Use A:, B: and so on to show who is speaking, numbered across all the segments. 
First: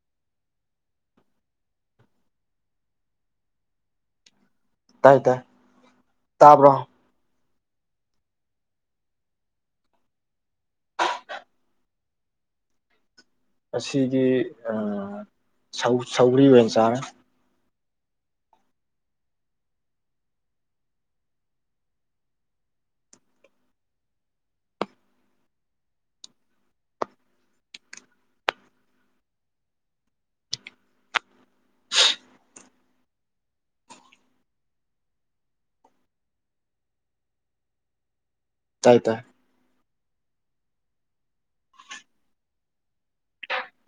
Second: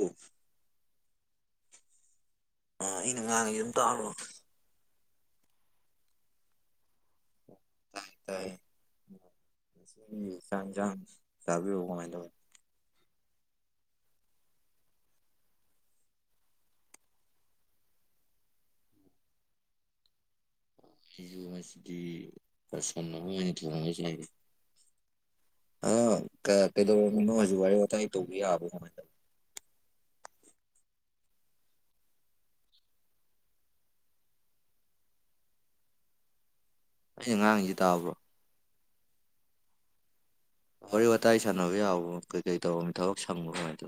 A: ꯍ ꯑ ꯑꯩꯅ ꯉꯥꯡꯉꯁꯨ ꯑꯗꯨꯝ ꯇꯥꯂꯣ
B: ꯇꯥꯏ ꯇꯥꯏ ꯇꯥꯞ꯭ꯔꯣ
A: ꯇ ꯇꯥꯏ ꯁꯥꯟꯖ ꯆꯕꯤ ꯀꯥꯏꯗ
B: ꯑꯁꯤꯒꯤꯗꯤ ꯁꯧ꯭ꯔꯤ ꯑꯣꯏꯅ ꯆꯥꯔꯦ
A: ꯑꯩꯁꯨ ꯃꯁꯤꯗꯤ ꯄꯁꯅꯤ ꯊꯁ ꯑ ꯀꯩꯗꯧꯔꯅꯣ ꯍꯧꯖꯤ ꯋꯥꯔꯤ ꯋꯥꯇꯥꯏ ꯇꯧꯕ ꯌꯥꯕ ꯀꯃ ꯑꯩꯁ ꯑꯉꯥꯡꯁꯤ ꯇꯥꯕ꯭ꯔꯣ
B: ꯇꯥꯏ ꯇꯥꯏ
A: ꯋꯥꯔꯤ ꯋꯥꯇꯥꯏ ꯁꯥꯟꯅꯕ ꯌꯥꯎꯕ ꯀꯩꯀꯩ ꯇꯧꯔꯝꯃꯤ ꯊꯕꯛ ꯁꯪꯕ ꯀꯃꯥꯏ ꯇ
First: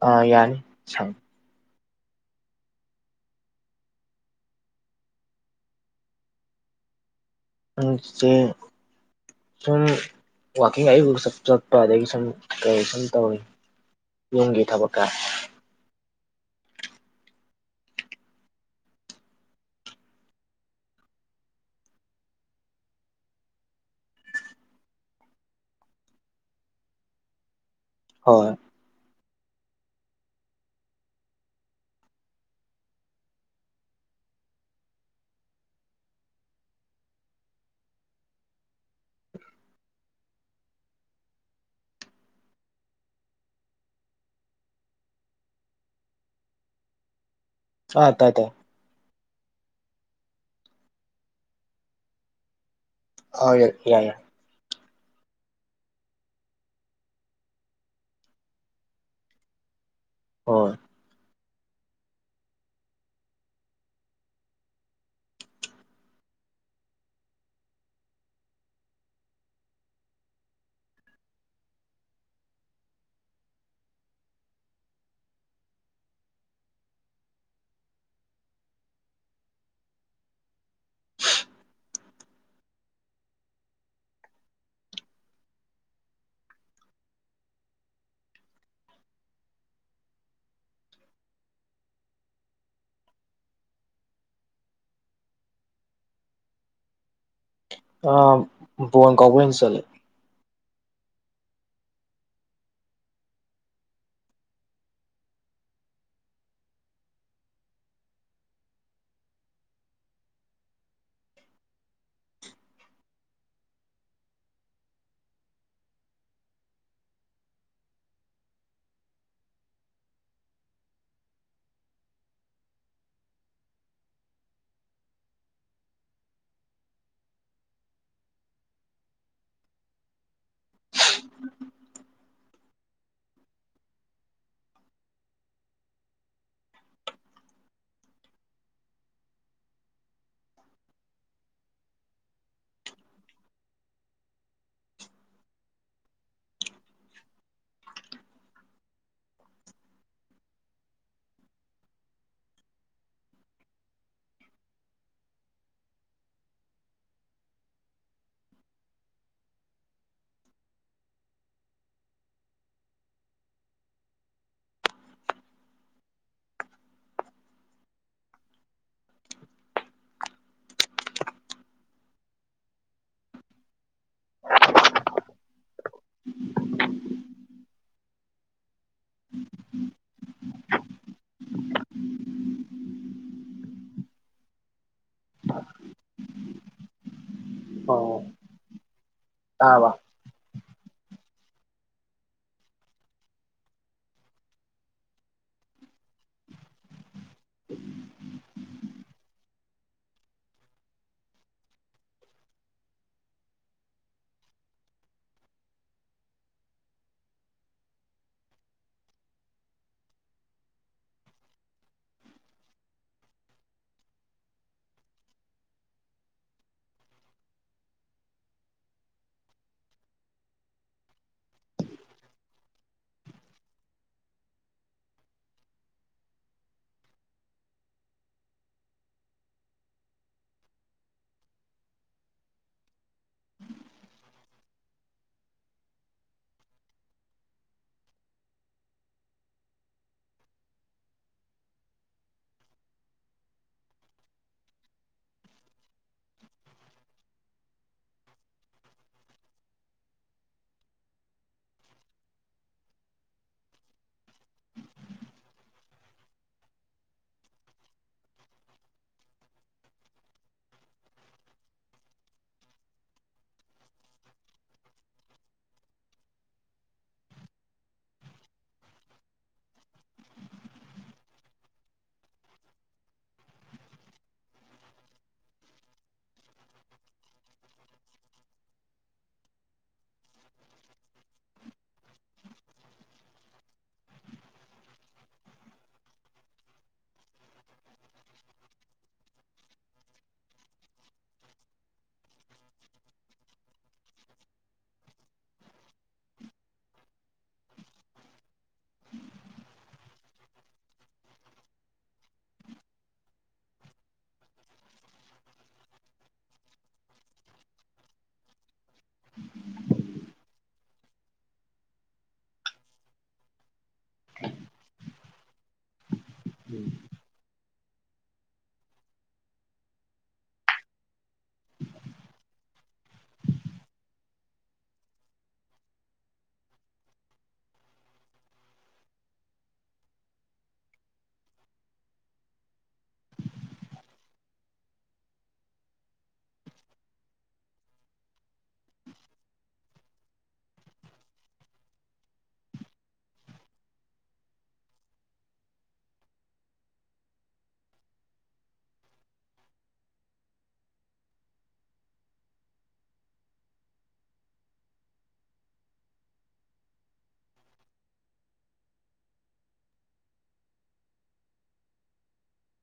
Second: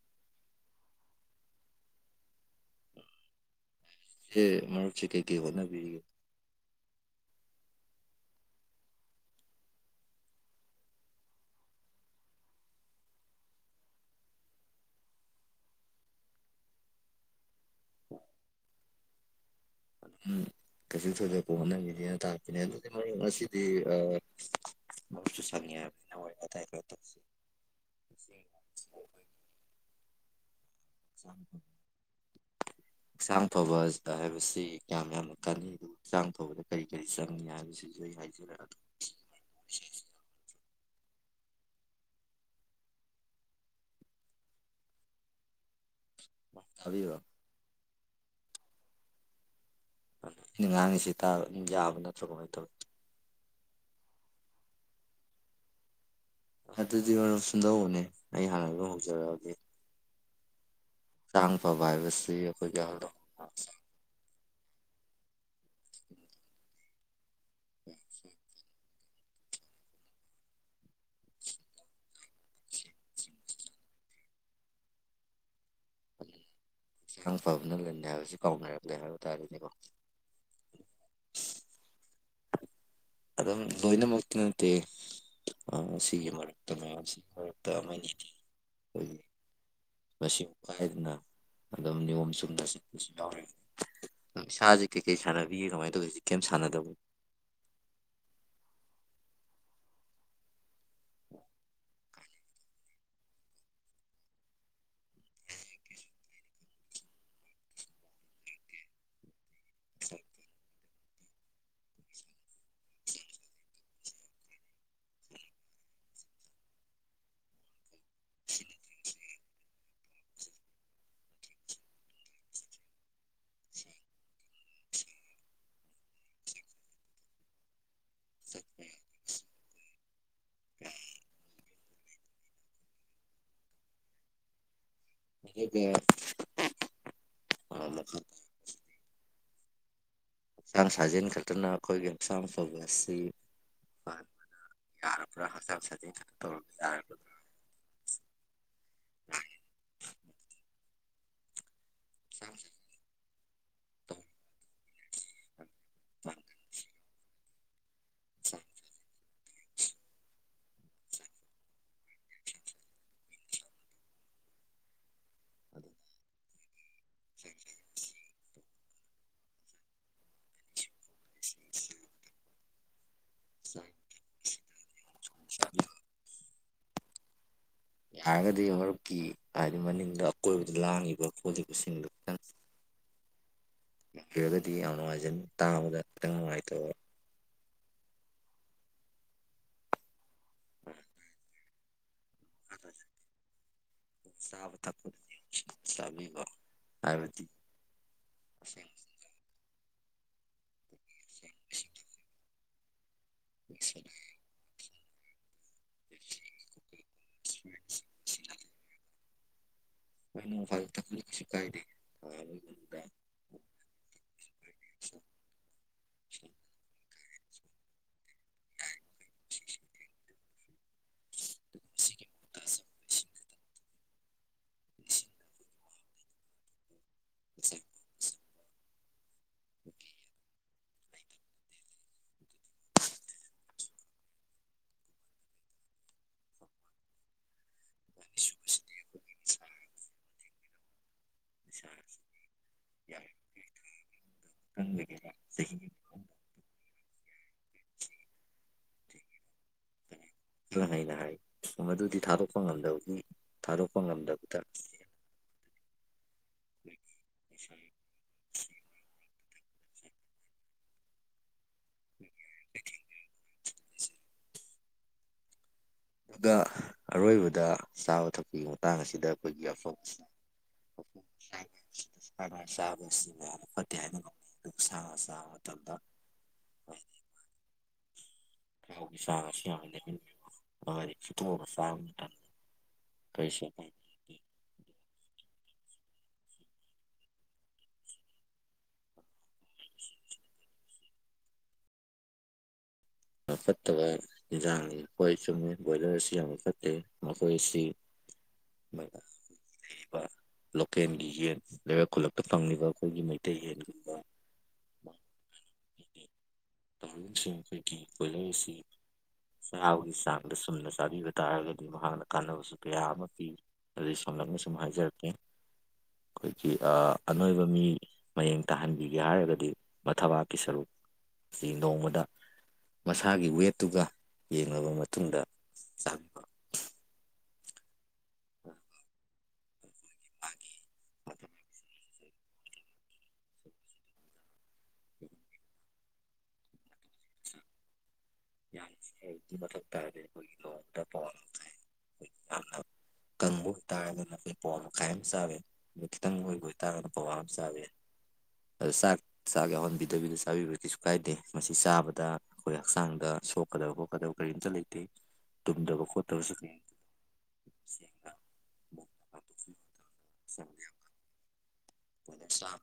B: ꯑ ꯌꯥꯅꯤ ꯁꯪ
A: ꯍꯦ ꯃꯔꯔꯨꯞꯁꯤ ꯀꯩ ꯀꯩ ꯋꯥ ꯅ ꯄꯤ
B: ꯑꯁ ꯁꯨꯝ ꯋꯥꯛꯀꯤꯡ ꯑꯌꯨꯕꯨ ꯆꯠꯄ ꯑꯗꯒꯤ ꯁꯨꯝ ꯀꯔꯤ ꯁꯨꯝ ꯇꯧꯋꯤ ꯌꯦꯨꯝꯒꯤ ꯊꯕꯛꯀ
A: [unintelligible] ꯎꯝ ꯀꯩꯁꯨ ꯊꯣꯏꯗꯣꯛꯄ ꯍꯣꯠꯅꯈꯤꯗꯦꯅ bꯇꯥꯛꯇꯅꯦ ꯑꯗꯨꯗꯤ ꯉꯁꯤꯗꯤ ꯑ ꯃꯁꯨ ꯆ ꯇꯔ
B: ꯍꯣꯏ
A: [unintelligible] ꯍꯛꯆꯥꯡ ꯐꯕ ꯍꯥꯏꯕꯁꯤ ꯀꯌꯥꯝ ꯌꯥꯝꯅ ꯀꯅꯤ ꯑꯗꯨꯒ ꯍꯛꯆꯥꯡ ꯐꯕꯗ ꯀꯔꯤ ꯀꯔꯤ ꯆꯪꯏ ꯍꯥꯏꯕꯁꯤꯁꯨ ꯍꯥꯏ ꯐꯕꯤꯕ
B: ꯑꯥ ꯇ ꯇ
A: ꯉꯥꯡꯉꯤꯁꯤ ꯌꯥꯕ ꯅꯠꯇ꯭ꯔꯣ ꯀꯃꯥꯏꯅ ꯇꯧꯋꯤ
B: ꯑ ꯌꯦ ꯌꯥꯅꯦ
A: ꯑꯗꯨꯗꯤ ꯃꯔꯝ ꯁꯨꯝꯗꯧꯕꯅꯦ ꯑꯩ ꯍꯥꯟꯅ ꯑꯗꯨꯝ ꯍꯧꯖꯔꯛꯑꯒꯦ
B: ꯍꯣꯏ
A: ꯇꯥꯡ ꯐꯕ ꯍꯥꯏ ꯁꯤ ꯑꯩꯈꯣꯏꯒꯤꯔꯛ ꯑ ꯏꯥꯡ ꯐꯕꯅꯜꯂꯅꯤ ꯍꯥꯏꯕꯕꯁꯤ ꯀꯥꯎꯅꯔꯛꯂꯦ ꯍꯥꯏꯕ ꯇꯥꯔꯅꯦꯀꯣ ꯑꯗꯨꯝ ꯂꯣꯏꯅꯃꯛꯇꯤ ꯅꯠꯇꯦ ꯑ ꯁꯤꯒꯤ ꯃꯔꯛꯇ ꯃꯌꯥꯝ ꯁꯤꯒꯤ ꯃꯔꯛꯇ ꯑꯃꯅꯤ ꯑꯩꯈꯒꯤ ꯃꯁꯤꯥꯏꯗꯅ ꯑꯗꯨꯝ ꯅꯤꯌꯣꯝ ꯆꯨꯝꯅ ꯆꯠꯄꯁꯨ ꯌꯥꯎꯔ ꯁꯥꯁꯤꯦ ꯀꯩꯀꯩ ꯁꯥꯟꯅꯕꯤꯒꯦ ꯀꯃꯥꯏꯅ ꯇꯧꯗꯣꯏꯁꯤ ꯀꯩꯝ ꯁꯥꯟꯅꯗꯕꯅ
B: ꯑ ꯐꯣꯟ ꯀꯥꯎꯄꯅ ꯆꯂꯦ
A: [unintelligible] ꯦ ꯍꯛꯆꯥꯡ ꯁꯥꯖꯦꯟ ꯈꯛꯇꯅ ꯑꯩꯈꯣꯏꯒꯤ ꯍꯛꯆꯥꯡ ꯐꯕ ꯑꯁꯤ ꯐ ꯌꯥꯔꯔ ꯍꯁꯁ ꯇꯧ ꯌꯥꯔ [unintelligible] ꯑ
B: [unintelligible] [unintelligible]
A: ꯌꯥꯔꯒꯗꯤ ꯍꯧꯔꯛꯀꯤ ꯍꯥꯏꯗꯤ ꯃꯅꯤꯡꯗ ꯑꯀꯣꯏꯕꯗ ꯂꯥꯡꯉꯤꯕ ꯈꯣꯠꯂꯤꯕꯁꯤꯡꯗꯨ ꯈꯤꯇꯪ ꯔꯒꯗꯤ ꯌꯥꯝ ꯅꯨꯡꯉꯥꯏꯖꯅꯤ ꯇꯥꯕꯗ ꯈꯤꯇꯪ ꯅꯨꯡꯉꯥꯏꯇꯕ
B: ꯑꯣ ꯑꯥ ꯋꯥ
A: ꯑ ꯑ ꯆꯥꯕ ꯊꯛꯄꯗ ꯆꯥꯕꯤꯕ ꯍꯥꯏꯕꯗꯤ ꯑ [unintelligible] [inaudible] [inaudible] ꯃꯅ ꯐ ꯊꯁꯨ ꯀꯥꯏꯗꯤ [inaudible] ꯀ ꯑ ꯑꯁ ꯌꯥꯏ ꯪꯦꯔ ꯈꯔ ꯍꯥꯏꯩꯅ ꯍꯥꯏ ꯃꯗꯨꯗꯤ ꯊꯥꯗꯣꯛꯄ ꯉꯝꯗꯕꯒꯤ ꯊꯥꯗꯣꯛꯄ ꯉꯝꯗꯕꯗ [unintelligible] [inaudible] ꯏ ꯑꯗꯨꯒ ꯑꯔꯣꯏꯕꯗ ꯆꯥꯕ ꯊꯛꯄꯒꯤ ꯃꯇꯥꯡ ꯑꯁꯤꯗ ꯑꯩꯈꯣꯏꯒꯤ ꯑꯐ ꯑꯣ ꯊꯨ ꯁ ꯆꯥꯕꯕꯁꯤ ꯌꯥ ꯐꯠꯇꯦ ꯍꯥꯏꯅ ꯁꯅ ꯆꯥꯕ ꯃꯇꯝꯗ ꯀꯥꯎꯒꯤ ꯁꯥꯁꯤ ꯍꯣꯏ ꯆ ꯁ ꯄꯩꯁꯦ ꯀꯥꯏ ꯐꯠꯇꯕ ꯌꯦꯟꯁꯥꯡꯅꯤ ꯍꯣꯏ ꯆꯨꯝꯃꯤ ꯕꯣꯏꯂꯔ ꯑꯁꯤ ꯌꯥꯝꯅ ꯐꯠꯇꯦ ꯃꯈꯣꯏ ꯑꯁꯤ [unintelligible] ꯂꯣꯀꯦꯜꯒꯤ ꯌꯦꯟ ꯂꯩꯕꯥꯛ ꯈꯨꯜꯂꯛꯇ ꯐꯪꯂꯤꯕ ꯑꯩꯈꯣꯏꯒꯤ ꯃꯩꯇꯩ ꯌꯦꯟꯒꯨꯝꯕ [inaudible] ꯀꯣꯏꯂꯧꯁꯤ ꯆꯍꯥꯎꯒꯤ ꯆꯥꯡꯗ ꯁꯨꯝꯅ ꯆꯥꯕꯤꯕ ꯇꯥꯔꯒꯗꯤ ꯃꯍꯥꯛꯅ ꯀꯥꯟꯅꯕꯁꯨ ꯀꯌꯥ ꯑꯃ ꯄꯤ ꯑꯗꯨ ꯁꯝꯂꯞꯅ ꯁꯨꯝ ꯍꯥꯏꯖꯔꯛꯀꯦ ꯑꯩꯈꯣꯏꯒꯤ ꯑꯅꯣꯏꯕ ꯃꯤ ꯃꯌꯦꯡ ꯇꯥꯍꯟꯕꯤꯒꯦ ꯍꯥꯏꯔꯒꯗꯤ ꯃꯊꯕꯥꯛꯀꯤ ꯁꯔꯨꯛ ꯑꯁꯤ ꯅꯣꯡꯃꯗ ꯃꯁꯥꯒꯤ ꯋꯦꯠꯇꯨꯒ ꯌꯦꯡꯉꯕ ꯃꯇꯨꯡꯗ ꯆꯕ [inaudible] ꯌꯥꯊ ꯇꯦꯣꯏ ꯀꯪꯕ ꯑꯣꯏꯕꯇꯥꯔꯒꯅ ꯑꯩꯈꯣꯏ ꯄꯋꯥ ꯃꯈꯥꯏ ꯑꯃ ꯆꯥꯋꯦ ꯑ ꯈꯤꯇꯪ ꯑꯣꯏꯕ ꯑꯣꯏꯇꯥꯔꯒꯅ ꯄꯋꯥ ꯑꯃ ꯆꯥꯋ ꯑ ꯆꯥꯛ ꯆꯥꯛ ꯌꯥꯎꯍꯟꯕꯤꯗꯕꯤꯗ ꯆꯥꯕꯤꯕ ꯀꯩꯁꯨ ꯀꯥꯏꯗꯦ ꯃꯁꯤ ꯆꯥꯕꯗ ꯑꯩꯈꯣꯏ ꯍꯛꯆꯥꯡꯗ ꯁꯣꯛꯀꯗꯕ ꯈꯣꯠꯀꯗꯕ ꯀꯔꯤꯝꯇ ꯂꯩꯇꯦ ꯇꯨꯝꯗꯕ ꯈꯣꯠꯇꯕꯁꯨ ꯀꯔꯤ [inaudible] ꯀꯅ ꯁꯝꯅ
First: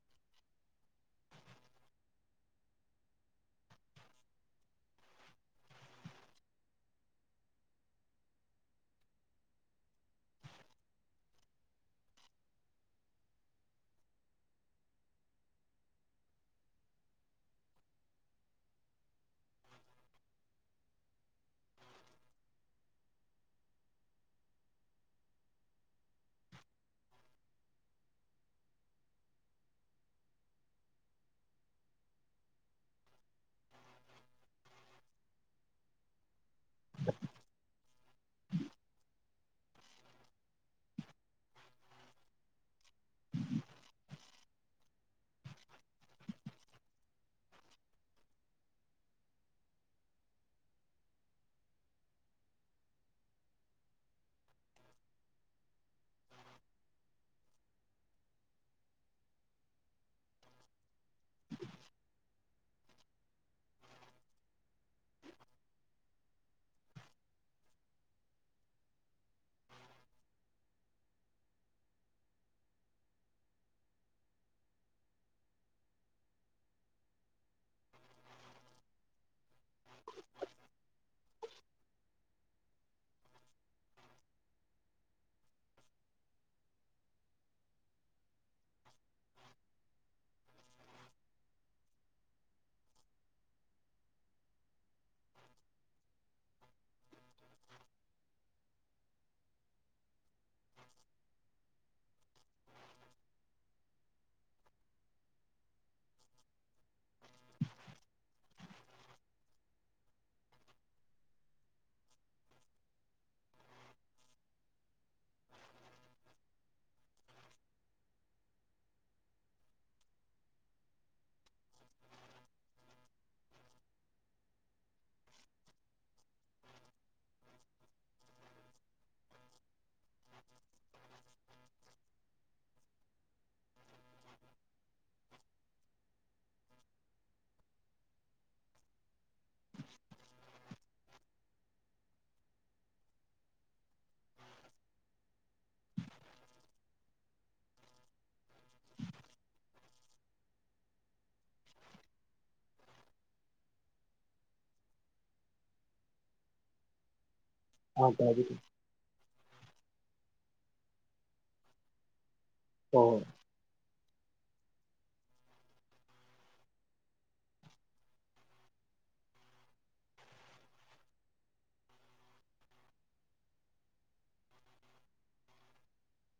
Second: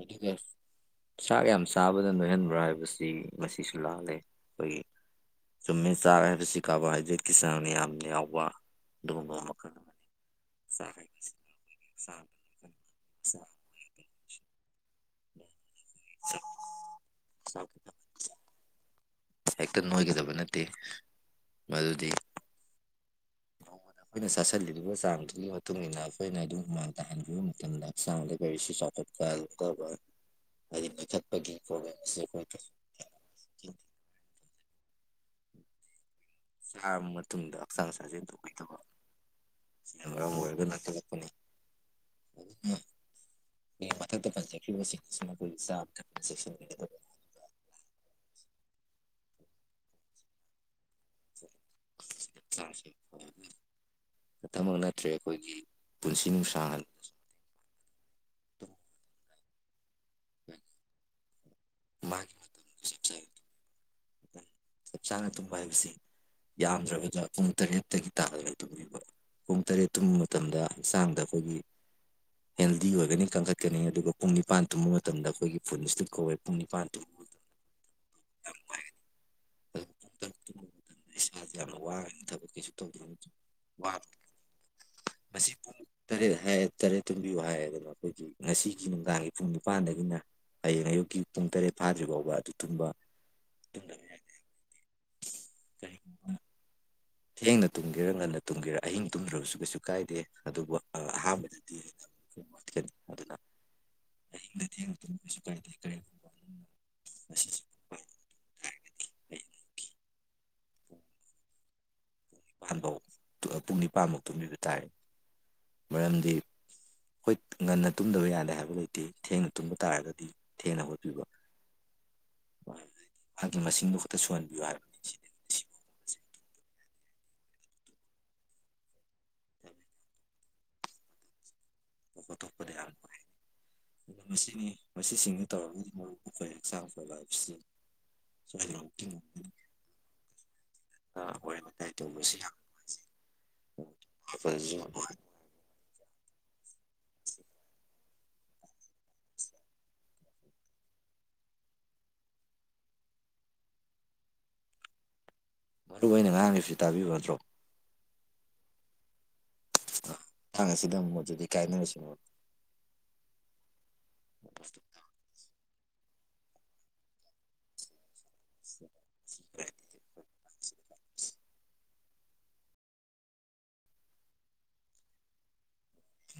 A: ꯑꯗꯨꯗ ꯆꯥꯛ ꯌꯥꯝ ꯆꯥꯕꯗ ꯅꯣꯏꯍꯟꯕ꯭ꯔꯥ ꯍꯥꯏꯕꯁꯤ ꯉꯁꯨ ꯂꯥꯛꯂꯦ ꯑꯩꯈꯣꯏꯒꯤ ꯆꯨꯝꯃꯤꯃꯦ ꯆꯥ ꯍꯥꯏꯕꯁꯤ ꯀꯥꯔꯕꯣꯍꯥꯏꯗ꯭ꯔꯦꯠꯀꯤ ꯆꯥꯡꯅ ꯌꯥꯝꯅ ꯌꯥꯎꯕ ꯑꯗꯨꯒꯨꯝꯕ ꯃꯈꯜ ꯑꯃꯅꯤ ꯁꯔꯥꯏ ꯁ ꯁ ꯍꯦꯛꯇ ꯅꯣꯏꯒꯗꯕ ꯅꯠꯇꯦ ꯃꯗꯨꯗꯤ ꯣ ꯑꯩꯈꯣꯏꯅ ꯆꯥꯁꯤꯜꯂꯤꯕ ꯆꯥꯡꯗꯨꯒꯤ ꯃꯇꯨꯡ ꯏ ꯃꯇꯨꯡꯏꯟꯅ ꯑꯩꯈꯣꯏꯅ ꯑꯗꯨꯝ ꯃꯃꯥꯡ ꯇꯥꯍꯟꯈꯤꯕ ꯃꯇꯝꯗ ꯍꯛꯆꯥꯡꯗ ꯒꯥꯔꯤꯁꯤ ꯆꯥꯎꯈꯠ ꯀ ꯀ ꯑꯗꯨ ꯄꯊꯠꯄꯒꯤ ꯄꯣꯕꯣꯏ ꯆꯥꯔꯕ ꯃꯇꯨꯡꯗ ꯍꯛꯆꯥꯡ ꯁꯥꯖꯦꯟ ꯇꯧꯕꯩꯗꯕ ꯃꯣꯗ ꯆꯤꯂꯄꯅꯤ ꯑꯩꯒꯤ ꯃꯊꯛꯇ ꯄꯟꯖꯈ꯭ꯔꯤꯕꯁꯤꯡ ꯑꯁꯤ ꯃꯈꯣꯏꯒꯤ ꯆꯥ ꯊꯛ ꯆꯦꯛꯁꯤꯟꯅꯤ [inaudible] ꯑ ꯛꯇꯃꯛ ꯅꯠꯇ꯭ꯔꯦ ꯑꯩꯈꯣꯏꯒꯤ ꯄꯨꯟꯁꯤ ꯅꯨꯡꯁꯥꯡ [unintelligible] [inaudible] [inaudible] ꯃꯥꯒꯤ ꯆꯞ ꯆꯥꯅ ꯇꯨꯝꯕ ꯍꯥꯏꯕꯁꯤ ꯌꯥꯝꯗ꯭ꯔꯕꯗ ꯄꯨꯡ ꯇꯔꯦꯠꯇꯒꯤ ꯇꯥꯜꯗꯒ ꯇꯨꯝꯃꯤꯕ ꯄꯨꯡ ꯇꯔꯦꯠ ꯇꯨꯝꯕ ꯃꯇꯝꯗ ꯍꯛꯆꯥꯡꯗ ꯑꯩꯈꯣꯏꯒꯤ ꯍꯦꯜꯗꯤ ꯑꯣꯏꯒꯅꯤ ꯀꯟꯈꯠꯀꯅꯤ ꯑꯗꯨꯒ ꯄꯨꯡ ꯅꯤꯄꯥꯟ ꯇꯨꯝꯕ ꯃꯇꯝꯗ ꯑꯩꯈꯣꯏꯒꯤ ꯐꯨꯟꯁꯤꯇ ꯀꯧꯋꯦ ꯄꯨꯡ ꯅꯤꯄꯥꯟꯨꯝꯕ [inaudible] [unintelligible] ꯎ ꯏꯁꯥꯁꯨ ꯌꯥꯝꯅ ꯋꯥꯉꯅ ꯊꯕꯛ ꯀꯩꯁꯨ ꯇꯧꯗꯕ ꯋꯥꯔ ꯃꯁꯤ ꯄꯨꯡ ꯇꯔꯦꯠ ꯍꯥꯏ ꯇꯔꯦꯠ ꯇꯨꯝꯕꯤꯌꯨ ꯍꯥꯏꯗꯅ ꯑꯩꯈꯣꯏꯒꯤ ꯉꯁꯤꯒꯤ ꯅꯨꯡꯗꯥꯡꯒꯤ ꯄꯨꯡ ꯅꯤꯄꯥꯟꯗꯒꯤꯅ ꯍꯌꯦꯡ ꯑꯌꯨꯛꯀꯤ ꯄꯨꯡ ꯇꯔꯦꯠ ꯐꯥꯗ꯭ꯔꯤ ꯐꯥꯎꯕ ꯑꯗꯨ ꯇꯨꯝꯕꯨꯝꯕ ꯀ ꯊꯦꯡꯅ ꯇꯨꯝꯒꯦꯔꯥ ꯉꯟꯅ ꯇꯨꯝꯒꯦꯔꯥ ꯑꯍꯤꯡ ꯇꯨꯝꯗ꯭ꯔꯕꯁꯨ ꯀꯩꯁꯨ ꯀꯥꯏꯗꯦ ꯑꯗꯨꯕꯨ ꯑꯍꯥꯟꯕꯗꯗꯤ ꯑꯗꯨꯅ ꯑꯍꯤꯡꯗꯗꯤ ꯀꯩꯁꯨ ꯀꯥꯏꯗꯦ [inaudible] [unintelligible] [inaudible] [unintelligible] ꯥꯟꯐꯧ ꯄꯨꯡ ꯅꯤꯄꯥꯟꯃꯨ ꯇꯨꯝꯕꯤꯕ ꯇꯥꯔꯦ ꯃꯔꯝꯗꯤ ꯍꯣꯏ ꯉꯟꯅ ꯇꯨꯝꯗꯕ ꯌꯥꯗꯦ ꯍꯥꯏꯕ ꯂꯩꯇꯦ ꯊꯦꯡꯅ ꯇꯨꯝꯕ ꯇꯥꯔꯒꯗꯤ ꯊꯦꯡꯅ ꯍꯣꯠꯄꯤꯕ [inaudible] ꯃꯥꯒꯤ ꯃꯁꯤꯡꯗꯨ ꯈꯛꯇ ꯁꯨꯍꯟꯕꯤꯌꯨ ꯆꯠꯄ ꯊꯣꯛꯄꯗ ꯌꯥꯝ ꯄꯨꯔꯛꯑꯦ ꯑꯗ ꯃꯁꯤꯅꯤ ꯃꯁꯤꯁꯤꯡꯁꯤ ꯇꯧꯔꯒꯗꯤ ꯃꯔꯨꯞ ꯑꯩꯈꯣꯏ ꯍꯛꯆꯥꯡ ꯐꯕꯕꯁꯤ [inaudible] [unintelligible] ꯑꯥ ꯋꯥꯔꯤ ꯋꯇꯥꯏ ꯇꯧꯕꯁꯤ ꯌꯥꯝ ꯅꯨꯡꯉꯥꯏꯖꯩ ꯑ [unintelligible] ꯃꯔꯨ ꯑꯣꯏꯅ ꯉꯥꯡꯉꯤꯕꯁꯤ ꯇꯥꯕꯤꯌꯨ ꯌꯥꯗ꯭ꯔꯣ
B: ꯑ ꯇꯕꯤ
A: ꯃꯇꯥꯡ ꯑꯁꯤꯗ ꯑꯃꯨꯛ ꯃꯗꯨꯗꯤ ꯀꯥꯏꯅꯔꯁꯤꯅꯦ ꯃꯔꯨꯞ
B: ꯎꯝ
A: [inaudible] [unintelligible] [inaudible] [unintelligible]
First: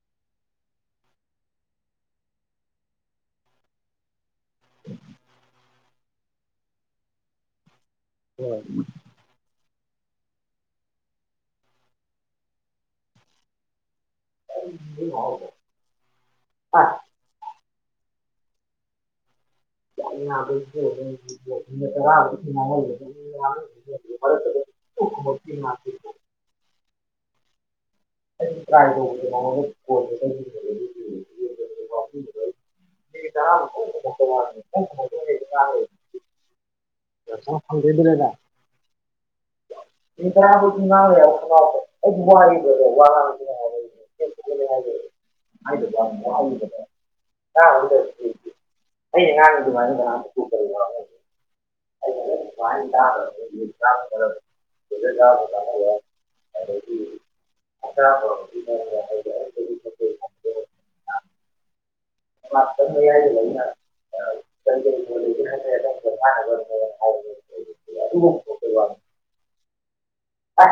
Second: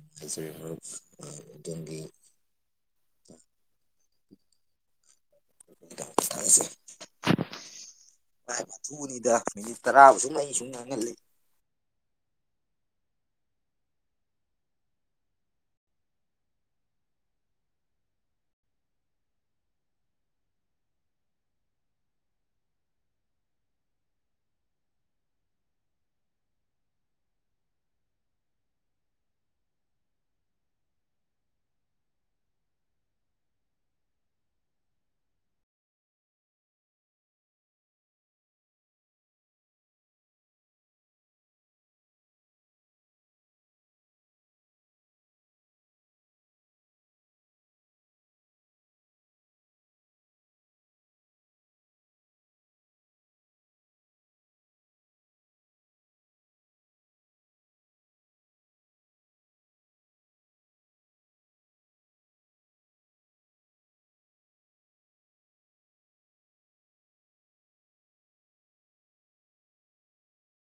A: ꯅꯨꯡꯉꯥꯏꯖꯔꯦ ꯃꯔꯨꯞ ꯑꯗꯣꯝꯒꯤ ꯀ ꯊꯁꯦ
B: ꯍꯣꯏ
A: [unintelligible]
B: ꯍꯣꯏ
A: ꯊꯗ [unintelligible] ꯇꯔꯥꯕꯨꯁꯨ ꯑꯩ ꯁꯨꯝ ꯉꯥꯡꯍꯜꯂꯤ
B: ꯑ [unintelligible] [inaudible] [unintelligible] ꯍꯣꯀꯤ ꯃꯥꯊ [unintelligible]
A: [inaudible] [unintelligible]
B: ꯇ꯭ꯔꯥꯏ ꯇꯉꯣꯟꯗ [unintelligible] [inaudible] [unintelligible] [unintelligible] ꯅ ꯐꯪꯖꯗ [unintelligible] ꯂꯩꯗ [unintelligible] ꯑ [unintelligible] ꯑꯩ ꯉ ꯅ ꯑꯗꯨ ꯃꯥꯅꯤ [unintelligible]
A: [inaudible] [unintelligible]
B: ꯔ ꯀꯝ [unintelligible]
A: ꯑ [unintelligible]
B: ꯑ
A: ꯑ
B: [unintelligible]
A: [unintelligible]
B: ꯌꯥ ꯂꯩ [unintelligible] ꯍ [unintelligible] ꯑ